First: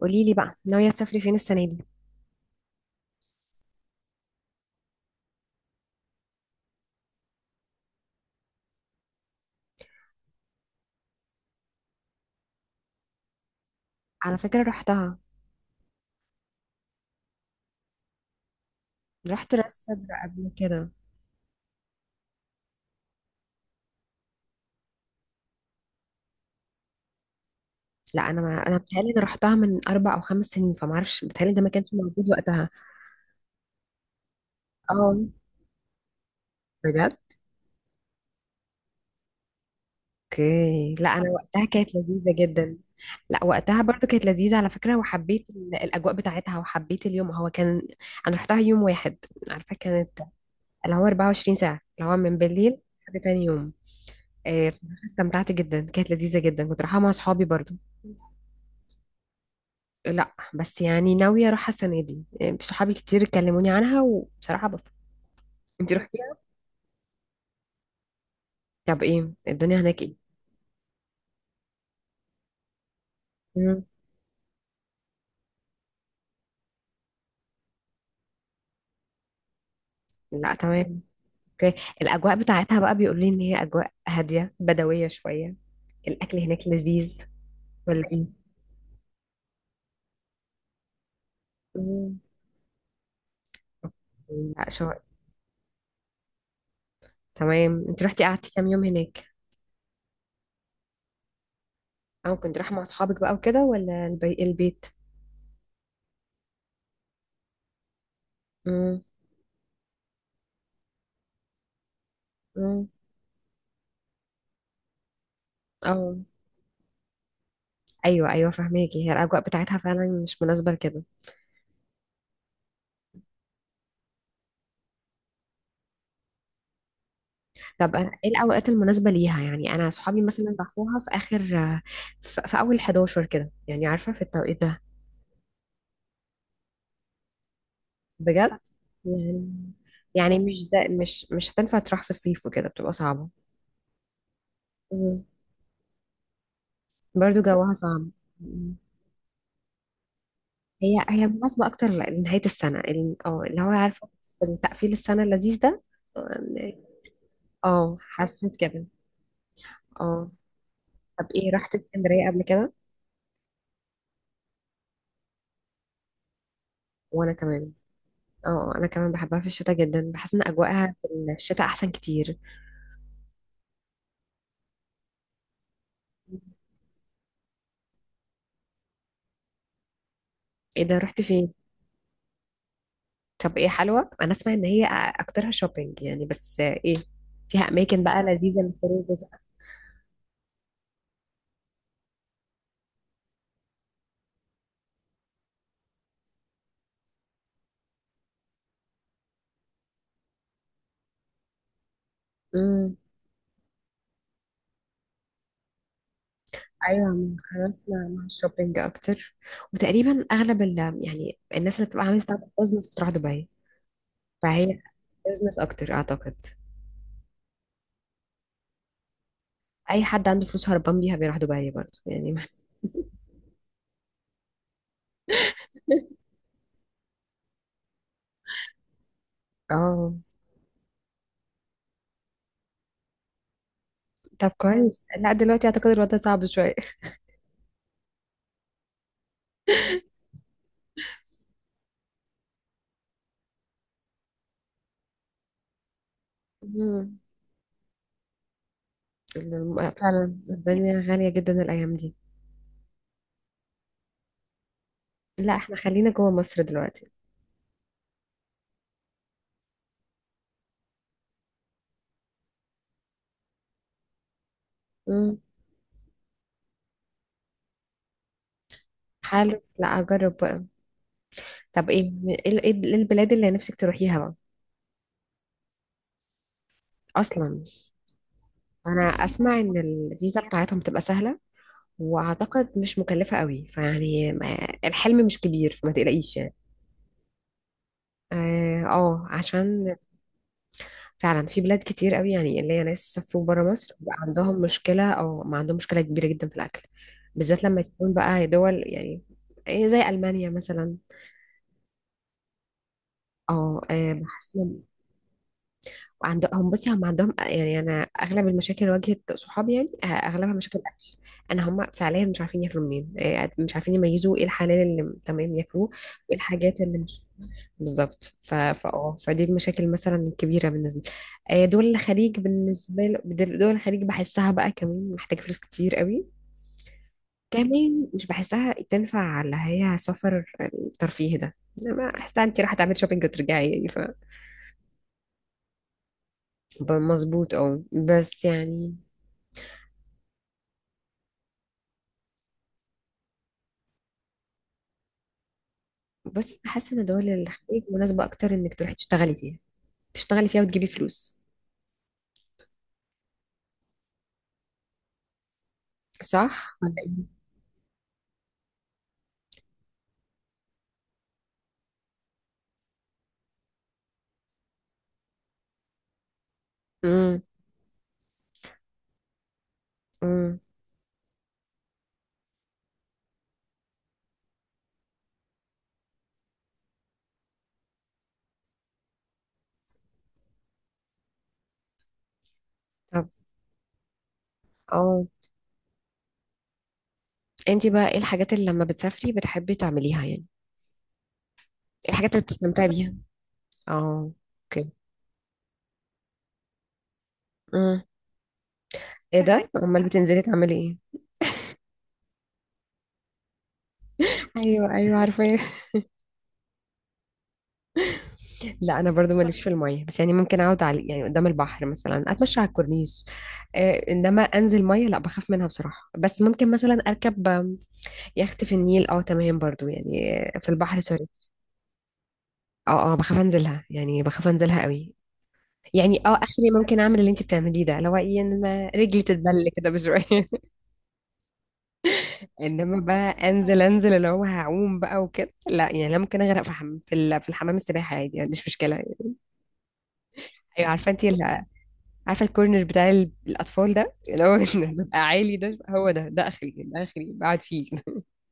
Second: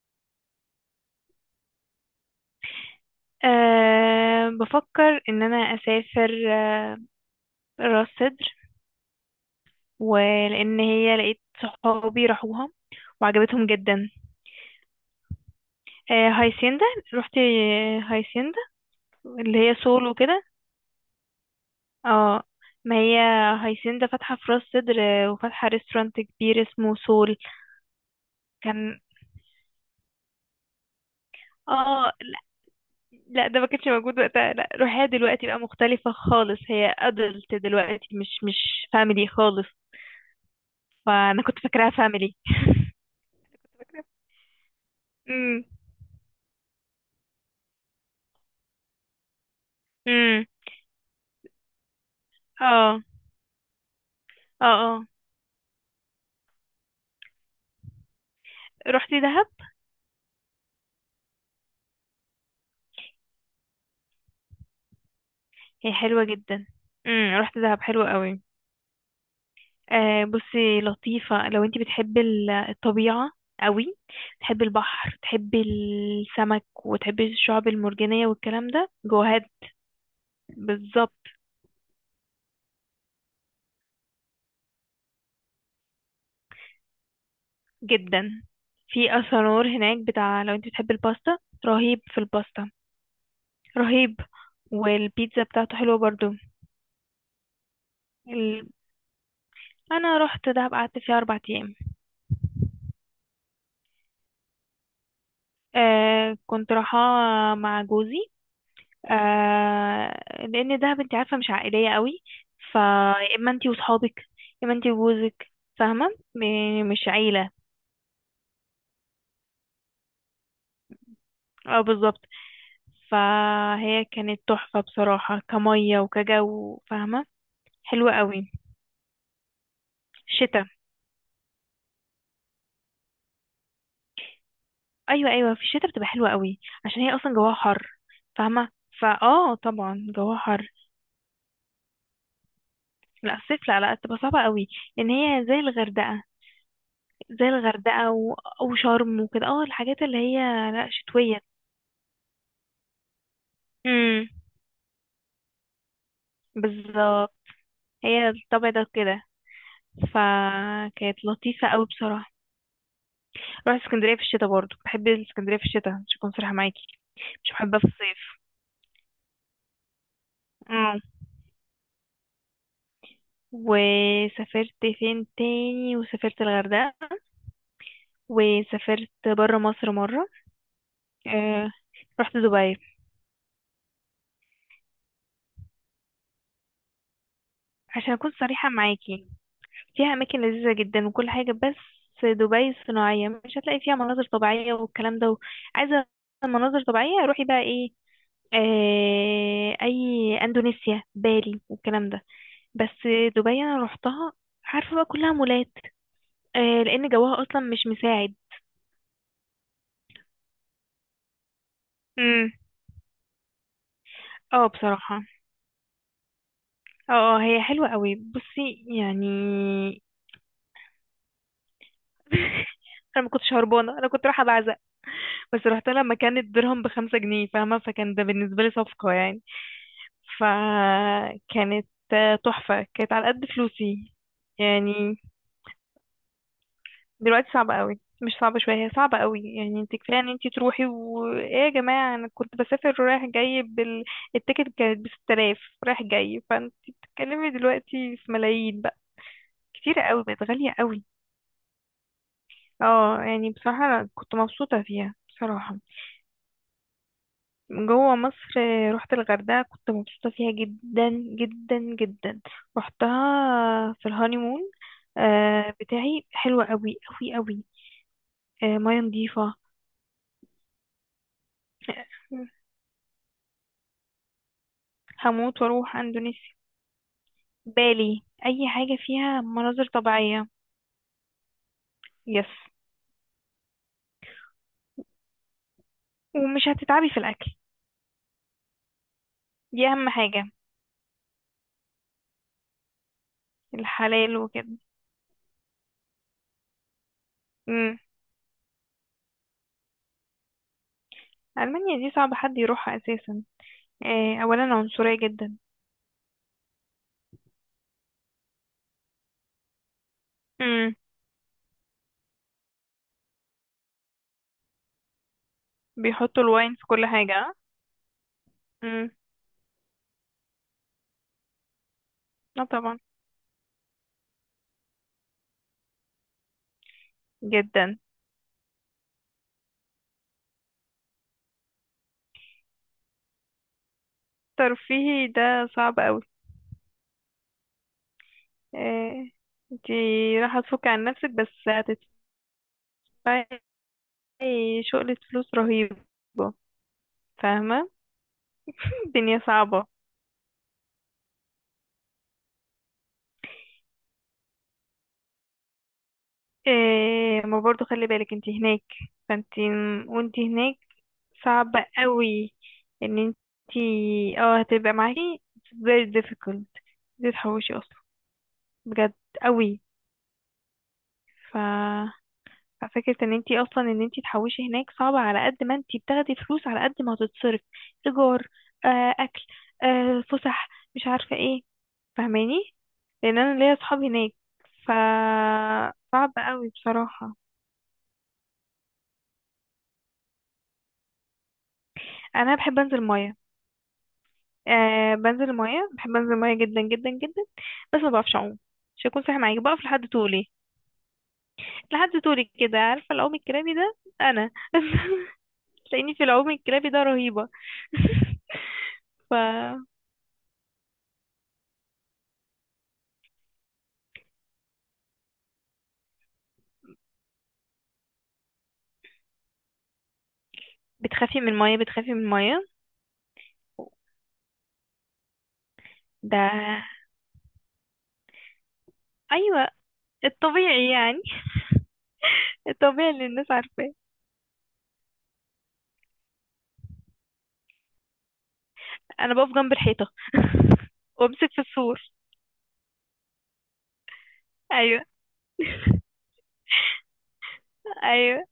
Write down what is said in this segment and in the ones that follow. قولي لي بقى، ناوية تسافري فين السنة دي؟ أه، بفكر ان انا اسافر راس سدر. ولان هي لقيت صحابي راحوها وعجبتهم جدا. على فكرة، رحتها؟ أه، هايسيندا. رحتي هايسيندا رحت اللي هي راس سول سدر وكده. قبل كده؟ اه، ما هي هايسيندا فاتحة في راس سدر، وفاتحة ريستورانت كبير اسمه سول. لا، انا ما انا كان. بتهيألي انا رحتها من 4 أو 5 سنين، فما اعرفش. بتهيألي ده ما كانش اه، موجود لا، وقتها. لا، ده ما كانش موجود وقتها. لا، روحيها اه، دلوقتي بقى مختلفة خالص. هي بجد؟ ادلت دلوقتي مش فاميلي خالص. اوكي. لا، انا فانا كنت وقتها فاكراها كانت لذيذة جدا. لا، وقتها فاميلي. برضو كانت لذيذة على فكرة، وحبيت الاجواء بتاعتها، وحبيت اليوم. هو كان انا رحتها يوم واحد. عارفة كانت امم اللي هو 24 ساعة، اللي هو من بالليل اه، لحد تاني يوم. اه، آه، بصراحة اه. استمتعت جدا، كانت لذيذة جدا، كنت رايحة مع صحابي برضو. رحتي دهب؟ لا بس يعني ناوية اروحها السنة دي. إيه، صحابي كتير كلموني عنها، وبصراحة بفكر. هي انتي حلوة روحتيها؟ جدا. رحت دهب، حلوة قوي. طب ايه الدنيا هناك، ايه؟ بصي، لطيفة لو انتي بتحبي الطبيعة مم. قوي. تحبي البحر، تحبي السمك، وتحبي الشعب المرجانية والكلام ده جوهات. لا، تمام. بالظبط. اوكي. الاجواء بتاعتها بقى بيقولوا لي ان هي اجواء هادية بدوية شوية. الاكل هناك لذيذ ولا ايه؟ جدا. في اسانور هناك بتاع، لو انتي بتحبي الباستا، رهيب مم. في الباستا. رهيب. لا، شو. والبيتزا بتاعته حلوة برضو. تمام، انت رحتي، قعدتي كام ال... يوم هناك؟ انا رحت دهب، قعدت فيها اربع ايام. او كنت رايحه مع اصحابك بقى وكده ولا البيت؟ آه، كنت رايحة مع جوزي. امم. آه لان دهب انت عارفه مش عائليه قوي. امم. فيا اما انت وصحابك، يا اما انت وجوزك، فاهمه. او. مش عيله. ايوه، ايوه، فهماكي. هي الاجواء بتاعتها فعلا مش مناسبه لكده. اه، بالظبط. فهي كانت تحفه بصراحه، كميه وكجو، فاهمه. طب أنا حلوه ايه قوي. الاوقات المناسبه ليها؟ يعني انا صحابي مثلا الشتاء؟ راحوها في اخر، في اول 11 كده، يعني عارفه في التوقيت ده. ايوه، ايوه، في الشتاء بتبقى حلوه قوي عشان هي اصلا جواها حر. بجد؟ فاهمه. يعني، فاه طبعا يعني جواها مش حر. ده، مش هتنفع تروح في الصيف وكده، بتبقى صعبه. لا، الصيف لا، لا، تبقى صعبه قوي. لان مم. هي زي الغردقه. برضو زي جوها صعب. الغردقه و- مم. وشرم وكده. اه، الحاجات اللي هي، لا، هي شتويه. مناسبه اكتر لنهايه السنه، اللي هو عارفه، في تقفيل السنه اللذيذ ده. بالظبط. اه، هي حسيت الطبع كده. ده كده، اه. فكانت طب ايه، لطيفة رحت قوي اسكندريه بصراحة. قبل كده؟ رحت اسكندرية في الشتاء برضو. بحب اسكندرية في الشتاء، مش هكون صريحة معاكي، وانا مش كمان. بحبها في الصيف. اه، انا كمان بحبها في الشتاء جدا، بحس ان اجواءها اه. في الشتاء احسن كتير. وسافرت فين تاني؟ وسافرت الغردقة، وسافرت برا مصر مرة. ايه ده، رحت فين؟ آه رحت دبي. طب ايه، حلوة؟ انا اسمع ان هي اكترها شوبينج يعني، بس ايه، فيها اماكن عشان بقى اكون لذيذة صريحة للخروج معاكي، وكده. فيها اماكن لذيذة جدا وكل حاجة، بس دبي صناعية، مش هتلاقي فيها مناظر طبيعية والكلام ده. عايزة مناظر طبيعية؟ روحي بقى ايه، اي، اندونيسيا، بالي والكلام ده. امم. بس دبي انا روحتها، عارفه بقى كلها مولات، ايوه، لان ما جوها اصلا انا مش اسمع عن مساعد. الشوبينج اكتر، وتقريبا اغلب ال، يعني الناس اللي بتبقى عامله ستارت اب امم. بزنس بتروح دبي، اه، فهي بصراحه. بزنس اكتر اعتقد. اه، هي حلوه قوي بصي، يعني. اي حد عنده فلوس هربان بيها بيروح دبي برضه يعني. انا ما كنتش هربانه، انا كنت رايحه بعزق. بس رحت لما كان الدرهم بخمسة جنيه، فاهمه، فكان ده بالنسبه لي صفقه يعني. اه. فكانت، تحفه. كانت على قد فلوسي. طب كويس. يعني لا، دلوقتي اعتقد الوضع صعب شويه. دلوقتي صعبة قوي، مش صعبة شوية، هي صعبة قوي. يعني انت كفاية ان انت تروحي، و، ايه يا جماعة، انا كنت بسافر رايح جاي التيكت كانت بستة آلاف رايح جاي. فانت مم. بتتكلمي دلوقتي في ملايين بقى. كتيرة قوي، فعلا، بقت غالية الدنيا قوي. غاليه جدا الايام دي. اه، يعني بصراحة انا كنت مبسوطة فيها لا، احنا بصراحة. خلينا جوه مصر دلوقتي. جوه مصر. رحت الغردقة، كنت مبسوطة فيها جدا جدا جدا. رحتها في الهانيمون مم. بتاعي، حلوة قوي قوي قوي. مياه نضيفة. حلو. لا، اجرب بقى. طب ايه، إيه البلاد اللي نفسك تروحيها بقى؟ هموت واروح اندونيسيا، اصلا؟ بالي، اي حاجة انا فيها اسمع ان مناظر الفيزا طبيعية. بتاعتهم بتبقى سهله، يس. واعتقد مش مكلفه قوي، فيعني الحلم مش كبير، فما تقلقيش يعني. ومش هتتعبي في الاكل، اه، آه، دي عشان اهم حاجة. فعلا في بلاد كتير قوي يعني، اللي هي ناس سافروا بره مصر بقى الحلال عندهم وكده. مشكله او ما عندهم مشكله كبيره جدا في الاكل، بالذات لما امم. تكون بقى دول يعني إيه، زي المانيا مثلا. المانيا دي صعب حد يروحها اساسا. اه، آه، إيه، بحس اولا عنصرية جدا. وعندهم، بصي، هم عندهم، يعني انا اغلب المشاكل اللي واجهت صحابي يعني آه، اغلبها مشاكل امم. اكل. انا، هم فعليا مش عارفين ياكلوا منين آه، يعني مش عارفين يميزوا ايه الحلال اللي تمام ياكلوه، وايه بيحطوا الواين الحاجات في اللي كل مش. حاجة. اه. بالظبط، امم. فدي المشاكل مثلا الكبيره بالنسبه لي آه، دول الخليج اه، طبعا. بالنسبه لي. دول الخليج بحسها بقى كمان محتاجه فلوس كتير قوي، جدا. كمان مش بحسها تنفع على هي سفر الترفيه ده. انما احسن انت راح تعملي شوبينج وترجعي، يعني ف، ترفيهي ده صعب قوي. مظبوط، بس يعني، إيه، انتي راح تفك عن نفسك بس، هتدفعي شغلة فلوس رهيبة. بصي، حاسه ان دول الخليج فاهمة. مناسبه اكتر انك تروحي تشتغلي الدنيا فيها، صعبة. تشتغلي فيها وتجيبي فلوس. صح ولا ايه؟ إيه، ما برضو خلي بالك انت هناك. فانت، وانت هناك، صعب قوي ان انت اه هتبقى معاكي very difficult. دي امم. تحوشي اصلا، بجد، قوي. امم. ف ففكرة ان انت اصلا ان انت تحوشي هناك، صعبة على قد ما انت بتاخدي فلوس على قد ما هتتصرف، ايجار، اكل، فسح، مش عارفة ايه. فاهماني؟ طب، لان انا ليا اصحاب هناك. ف اه صعب قوي بصراحة. انت بقى ايه الحاجات اللي لما بتسافري بتحبي تعمليها يعني؟ ايه الحاجات اللي انا بحب بتستمتعي انزل بيها؟ مية. اه. اوكي. بنزل المية، بحب انزل المية جدا جدا جدا. بس امم. ما بعرفش اعوم، مش هكون صريحة ايه معاكي، ده، بقف امال لحد بتنزلي طولي. تعملي ايه؟ لحد طولي كده، عارفة، العوم الكرابي ده، انا ايوه، ايوه، عارفه. تلاقيني في العوم الكرابي ده رهيبة لا، انا ف برضو ماليش في الميه، بس يعني ممكن اقعد على، يعني قدام البحر مثلا، اتمشى على الكورنيش، آه. انما انزل ميه لا، بخاف منها بصراحه. بس ممكن مثلا اركب يخت في النيل، اه، تمام برضو يعني، في البحر، سوري. بتخافي من المية؟ بتخافي من المية؟ اه، اه، بخاف انزلها، يعني بخاف انزلها قوي. يعني، ده، اخري ممكن اعمل اللي انت بتعمليه ده، اللي هو ايه، انما رجلي ايوه، تتبل كده بشويه. الطبيعي يعني. انما الطبيعي اللي بقى الناس انزل، عارفاه. انزل اللي هو هعوم بقى وكده، لا يعني، انا ممكن اغرق في في الحمام السباحه عادي، ما عنديش مشكله يعني. انا بقف جنب الحيطة ايوه، عارفه انت ال... وامسك في السور. عارفه الكورنر بتاع الاطفال ده اللي هو إن ايوه بيبقى عالي ده، هو ده اخري، ده اخري، بقعد فيه. ايوه،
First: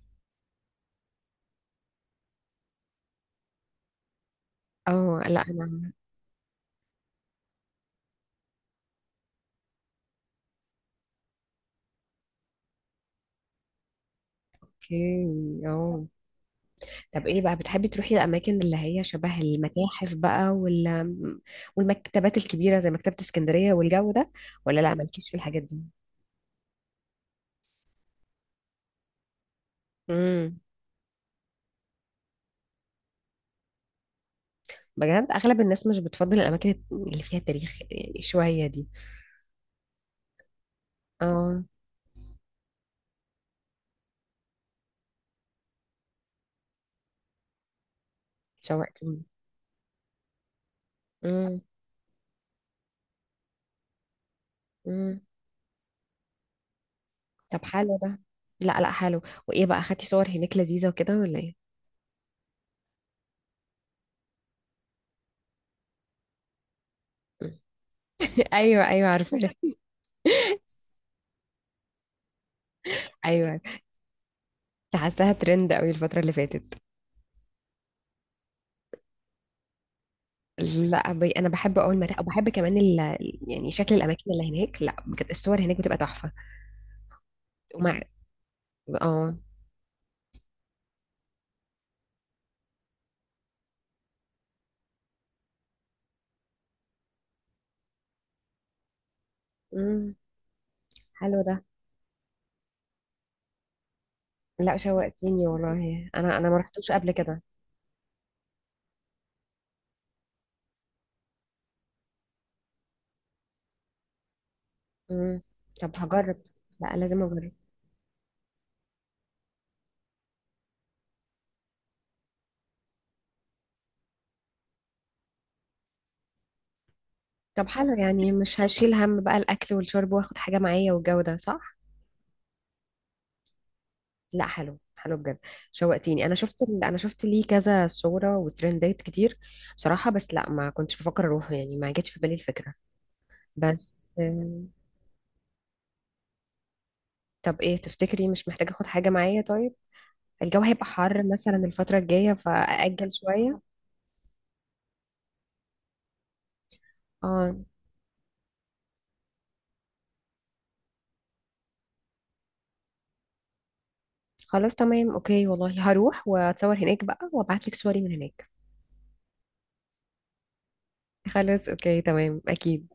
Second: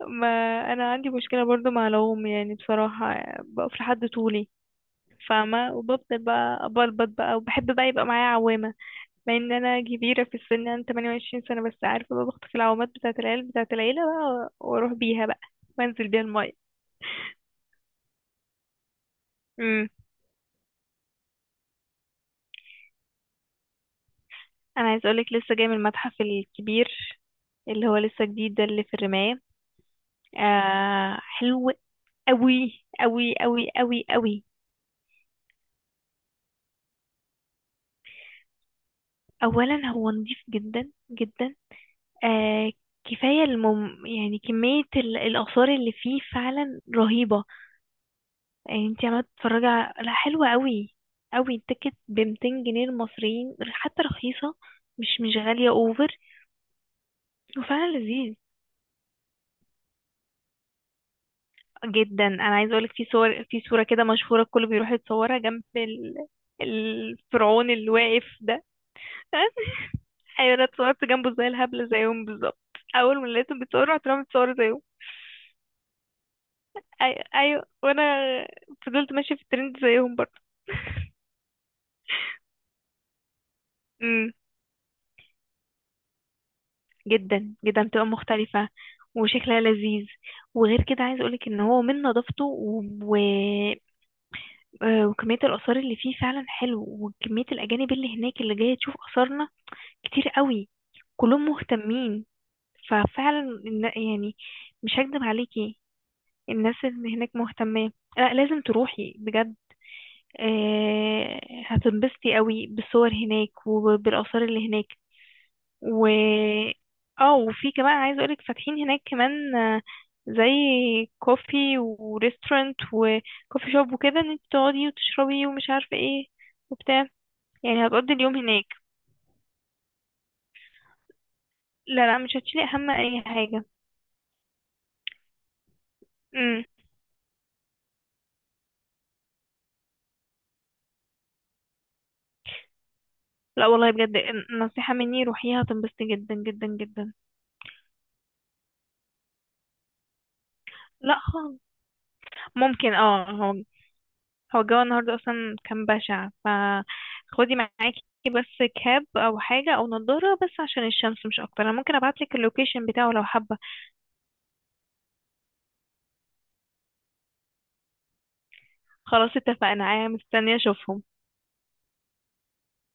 ما انا عندي مشكله برضو مع العوم يعني بصراحه، بقف لحد طولي. اه، لا، فاهمة. انا. وبفضل بقى أبلبط بقى وبحب بقى يبقى معايا عوامة، مع ان انا كبيرة في السن، انا 28 سنة، بس عارفة بقى، بخطف العوامات بتاعة العيال بتاعة العيلة بقى واروح اوكي، بيها بقى وانزل بيها المية. طب ايه بقى، بتحبي تروحي الاماكن اللي هي شبه امم. المتاحف بقى والمكتبات الكبيره زي مكتبه اسكندريه والجو ده؟ ولا انا لا، عايزة اقولك، مالكيش في لسه الحاجات جاي من دي؟ المتحف الكبير اللي هو لسه جديد ده، اللي في الرماية. امم. حلو قوي قوي قوي قوي قوي. بجد؟ اغلب الناس مش بتفضل الاماكن اللي فيها تاريخ شويه دي. اولا هو نضيف جدا جدا. اه. آه كفاية يعني كمية الآثار اللي فيه فعلا رهيبة. يعني انت عمالة شوقتيني. تتفرجي على، لا، حلوة قوي. قوي. امم. التيكت بمتين جنيه المصريين حتى، رخيصة، امم. مش غالية اوفر. طب حلو وفعلا ده. لذيذ. لا، لا، حلو. وايه بقى، اخدتي صور هناك لذيذه وكده ولا ايه؟ جدا. انا عايزة اقولك، في صور، في صورة كده مشهورة الكل بيروح يتصورها جنب مم. الفرعون اللي واقف ده ايوه، ايوه، عارفه. ايوه، انا اتصورت جنبه زي الهبلة زيهم بالظبط. اول ما لقيتهم ايوه. بيتصوروا، رحت رامية اتصور زيهم. كنت حاساها ترند قوي الفتره اللي فاتت. ايوه، ايوه، وانا فضلت ماشية في الترند زيهم. لا، انا بحب اول ما، وبحب كمان يعني شكل الاماكن برضه. اللي هناك. لا بجد، الصور هناك بتبقى تحفه. جدا جدا ومع، بتبقى مختلفة اه، وشكلها لذيذ. وغير كده عايز اقولك ان هو من نظافته و... و... آه، وكمية الآثار اللي فيه فعلا حلو. وكمية الأجانب اللي هناك اللي جاية تشوف آثارنا امم، كتير قوي، حلو كلهم ده. مهتمين. ففعلا، يعني، لا، مش هكدب شوقتيني عليكي، والله. انا ما الناس رحتوش قبل اللي هناك كده. مهتمة. لا، لازم تروحي بجد. آه، هتنبسطي قوي بالصور هناك وبالآثار اللي هناك. امم. طب و هجرب. لا، لازم اه اجرب. وفي كمان عايزه اقولك فاتحين هناك كمان، زي كوفي وريستورانت وكوفي شوب وكده، ان انت تقعدي وتشربي ومش عارفه ايه وبتاع. طب يعني حلو هتقضي يعني، اليوم مش هناك. هشيل هم بقى الاكل والشرب واخد حاجه معايا والجو ده، صح؟ لا، لا، مش هتشيلي هم اي حاجه. لا، حلو حلو بجد. شوقتيني. انا شفت امم. ال... انا شفت ليه كذا صوره وترندات كتير بصراحه. بس لا، ما كنتش بفكر اروح يعني، ما جاتش في بالي الفكره. لا والله بس بجد، نصيحه مني روحيها، هتنبسطي جدا جدا جدا. طب ايه، تفتكري مش محتاجة اخد حاجة معايا طيب؟ الجو هيبقى لا حر مثلا خالص. الفترة الجاية، ممكن، فأأجل شوية. هو الجو النهارده اصلا كان بشع، فخدي اه. معاكي بس كاب او حاجه او نضاره بس عشان الشمس مش اكتر. انا ممكن ابعتلك اللوكيشن بتاعه لو حابه. خلاص، تمام، اوكي. والله هروح واتصور هناك بقى وابعتلك صوري من هناك. خلاص اتفقنا، انا مستنيه اشوفهم. خلاص، اوكي، تمام، اكيد.